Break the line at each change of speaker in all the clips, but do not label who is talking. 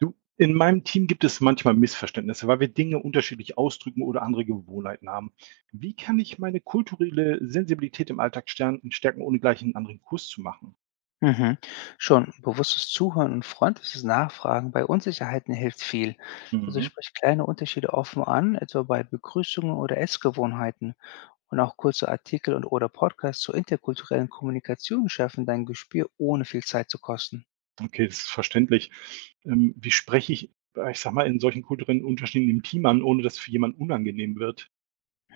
Du, in meinem Team gibt es manchmal Missverständnisse, weil wir Dinge unterschiedlich ausdrücken oder andere Gewohnheiten haben. Wie kann ich meine kulturelle Sensibilität im Alltag stärken, ohne gleich einen anderen Kurs zu machen?
Mhm. Schon bewusstes Zuhören und freundliches Nachfragen bei Unsicherheiten hilft viel. Also
Mhm.
sprich kleine Unterschiede offen an, etwa bei Begrüßungen oder Essgewohnheiten. Und auch kurze Artikel und oder Podcasts zur interkulturellen Kommunikation schärfen dein Gespür, ohne viel Zeit zu kosten.
Okay, das ist verständlich. Wie spreche ich, ich sag mal, in solchen kulturellen Unterschieden im Team an, ohne dass für jemanden unangenehm wird?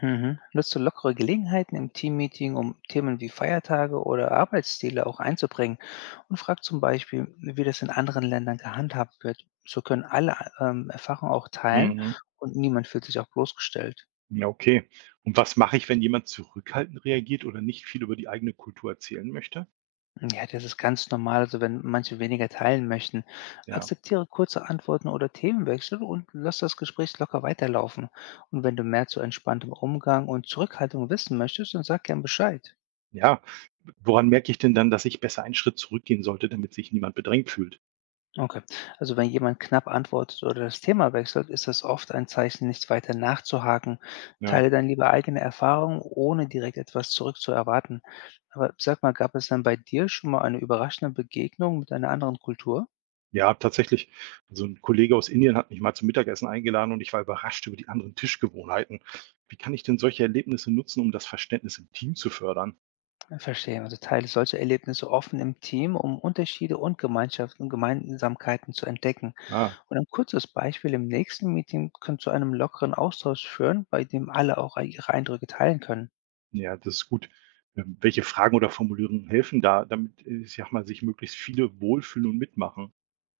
Mhm. Nutzt du lockere Gelegenheiten im Teammeeting, um Themen wie Feiertage oder Arbeitsstile auch einzubringen, und frag zum Beispiel, wie das in anderen Ländern gehandhabt wird. So können alle Erfahrungen auch teilen
Mhm.
und niemand fühlt sich auch bloßgestellt.
Ja, okay. Und was mache ich, wenn jemand zurückhaltend reagiert oder nicht viel über die eigene Kultur erzählen möchte?
Ja, das ist ganz normal, also wenn manche weniger teilen möchten.
Ja.
Akzeptiere kurze Antworten oder Themenwechsel und lass das Gespräch locker weiterlaufen. Und wenn du mehr zu entspanntem Umgang und Zurückhaltung wissen möchtest, dann sag gern Bescheid.
Ja, woran merke ich denn dann, dass ich besser einen Schritt zurückgehen sollte, damit sich niemand bedrängt fühlt?
Okay. Also wenn jemand knapp antwortet oder das Thema wechselt, ist das oft ein Zeichen, nicht weiter nachzuhaken.
Ja.
Teile dann lieber eigene Erfahrungen, ohne direkt etwas zurückzuerwarten. Aber sag mal, gab es dann bei dir schon mal eine überraschende Begegnung mit einer anderen Kultur?
Ja, tatsächlich. Also ein Kollege aus Indien hat mich mal zum Mittagessen eingeladen und ich war überrascht über die anderen Tischgewohnheiten. Wie kann ich denn solche Erlebnisse nutzen, um das Verständnis im Team zu fördern?
Verstehe. Also teile solche Erlebnisse offen im Team, um Unterschiede und Gemeinschaften, und Gemeinsamkeiten zu entdecken.
Ah,
Und ein kurzes Beispiel im nächsten Meeting kann zu einem lockeren Austausch führen, bei dem alle auch ihre Eindrücke teilen können.
ja, das ist gut. Welche Fragen oder Formulierungen helfen da, damit, ich sag mal, sich möglichst viele wohlfühlen und mitmachen?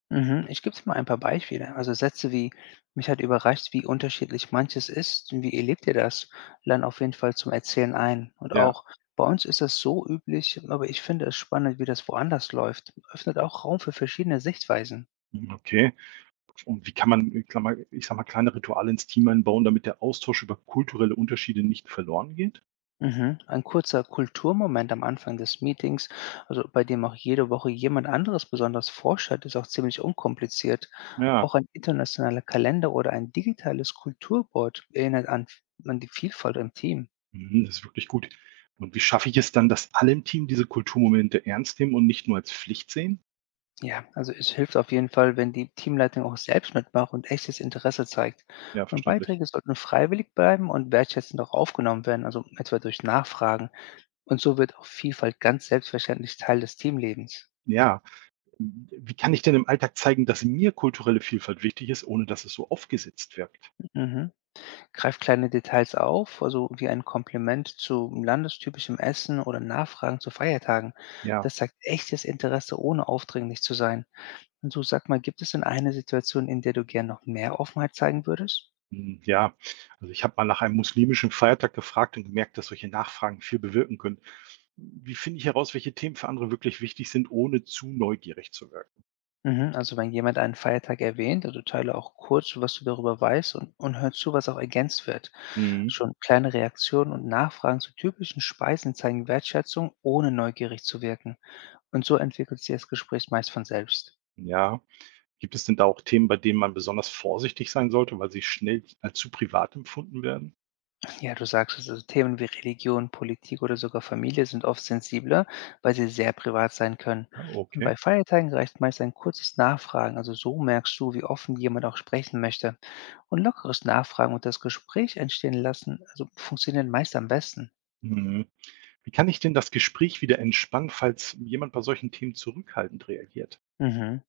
Mhm, ich gebe dir mal ein paar Beispiele. Also Sätze wie, mich hat überrascht, wie unterschiedlich manches ist und wie erlebt ihr das, laden auf jeden Fall zum Erzählen ein. Und
Ja,
auch bei uns ist das so üblich, aber ich finde es spannend, wie das woanders läuft. Öffnet auch Raum für verschiedene Sichtweisen.
mhm, okay. Und wie kann man, Klammer, ich sag mal, kleine Rituale ins Team einbauen, damit der Austausch über kulturelle Unterschiede nicht verloren geht?
Mhm. Ein kurzer Kulturmoment am Anfang des Meetings, also bei dem auch jede Woche jemand anderes besonders vorstellt, ist auch ziemlich unkompliziert.
Ja,
Auch ein internationaler Kalender oder ein digitales Kulturboard erinnert an die Vielfalt im Team.
mhm, das ist wirklich gut. Und wie schaffe ich es dann, dass alle im Team diese Kulturmomente ernst nehmen und nicht nur als Pflicht sehen?
Ja, also es hilft auf jeden Fall, wenn die Teamleitung auch selbst mitmacht und echtes Interesse zeigt.
Ja,
Und
verständlich.
Beiträge sollten freiwillig bleiben und wertschätzend auch aufgenommen werden, also etwa durch Nachfragen. Und so wird auch Vielfalt ganz selbstverständlich Teil des Teamlebens.
Ja, wie kann ich denn im Alltag zeigen, dass mir kulturelle Vielfalt wichtig ist, ohne dass es so aufgesetzt wirkt?
Mhm. Greift kleine Details auf, also wie ein Kompliment zu landestypischem Essen oder Nachfragen zu Feiertagen.
Ja,
Das zeigt echtes Interesse, ohne aufdringlich zu sein. Und so sag mal, gibt es denn eine Situation, in der du gern noch mehr Offenheit zeigen würdest?
hm, ja. Also ich habe mal nach einem muslimischen Feiertag gefragt und gemerkt, dass solche Nachfragen viel bewirken können. Wie finde ich heraus, welche Themen für andere wirklich wichtig sind, ohne zu neugierig zu wirken?
Mhm, also wenn jemand einen Feiertag erwähnt, also teile auch kurz, was du darüber weißt und hör zu, was auch ergänzt wird.
Mhm.
Schon kleine Reaktionen und Nachfragen zu typischen Speisen zeigen Wertschätzung, ohne neugierig zu wirken. Und so entwickelt sich das Gespräch meist von selbst.
Ja. Gibt es denn da auch Themen, bei denen man besonders vorsichtig sein sollte, weil sie schnell als zu privat empfunden werden?
Ja, du sagst es, also Themen wie Religion, Politik oder sogar Familie sind oft sensibler, weil sie sehr privat sein können.
Ja,
Und
okay.
bei Feiertagen reicht meist ein kurzes Nachfragen, also so merkst du, wie offen jemand auch sprechen möchte. Und lockeres Nachfragen und das Gespräch entstehen lassen, also funktionieren meist am besten.
Mhm. Wie kann ich denn das Gespräch wieder entspannen, falls jemand bei solchen Themen zurückhaltend reagiert?
Mhm.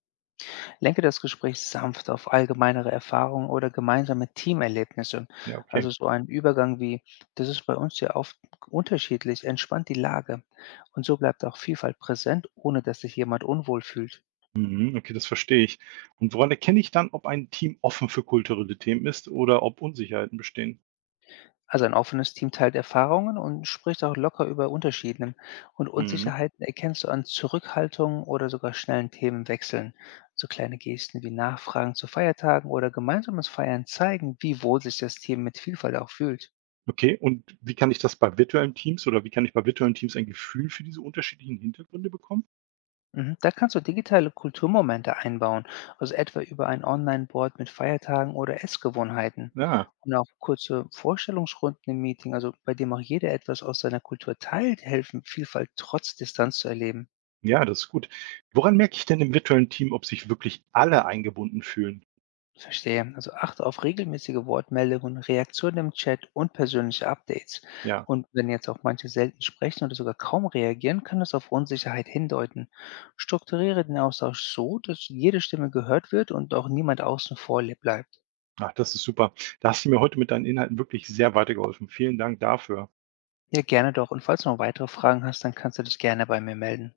Lenke das Gespräch sanft auf allgemeinere Erfahrungen oder gemeinsame Teamerlebnisse.
Ja,
Also
okay.
so ein Übergang wie, das ist bei uns ja oft unterschiedlich, entspannt die Lage. Und so bleibt auch Vielfalt präsent, ohne dass sich jemand unwohl fühlt.
Mhm, okay, das verstehe ich. Und woran erkenne ich dann, ob ein Team offen für kulturelle Themen ist oder ob Unsicherheiten bestehen?
Also ein offenes Team teilt Erfahrungen und spricht auch locker über Unterschieden. Und
Mhm.
Unsicherheiten erkennst du an Zurückhaltung oder sogar schnellen Themenwechseln. So kleine Gesten wie Nachfragen zu Feiertagen oder gemeinsames Feiern zeigen, wie wohl sich das Team mit Vielfalt auch fühlt.
Okay, und wie kann ich das bei virtuellen Teams oder wie kann ich bei virtuellen Teams ein Gefühl für diese unterschiedlichen Hintergründe bekommen?
Mhm. Da kannst du digitale Kulturmomente einbauen, also etwa über ein Online-Board mit Feiertagen oder Essgewohnheiten.
Ja.
Und auch kurze Vorstellungsrunden im Meeting, also bei dem auch jeder etwas aus seiner Kultur teilt, helfen, Vielfalt trotz Distanz zu erleben.
Ja, das ist gut. Woran merke ich denn im virtuellen Team, ob sich wirklich alle eingebunden fühlen?
Verstehe. Also achte auf regelmäßige Wortmeldungen, Reaktionen im Chat und persönliche Updates.
Ja,
Und wenn jetzt auch manche selten sprechen oder sogar kaum reagieren, kann das auf Unsicherheit hindeuten. Strukturiere den Austausch so, dass jede Stimme gehört wird und auch niemand außen vor bleibt.
ach, das ist super. Da hast du mir heute mit deinen Inhalten wirklich sehr weitergeholfen. Vielen Dank dafür.
Ja, gerne doch. Und falls du noch weitere Fragen hast, dann kannst du dich gerne bei mir melden.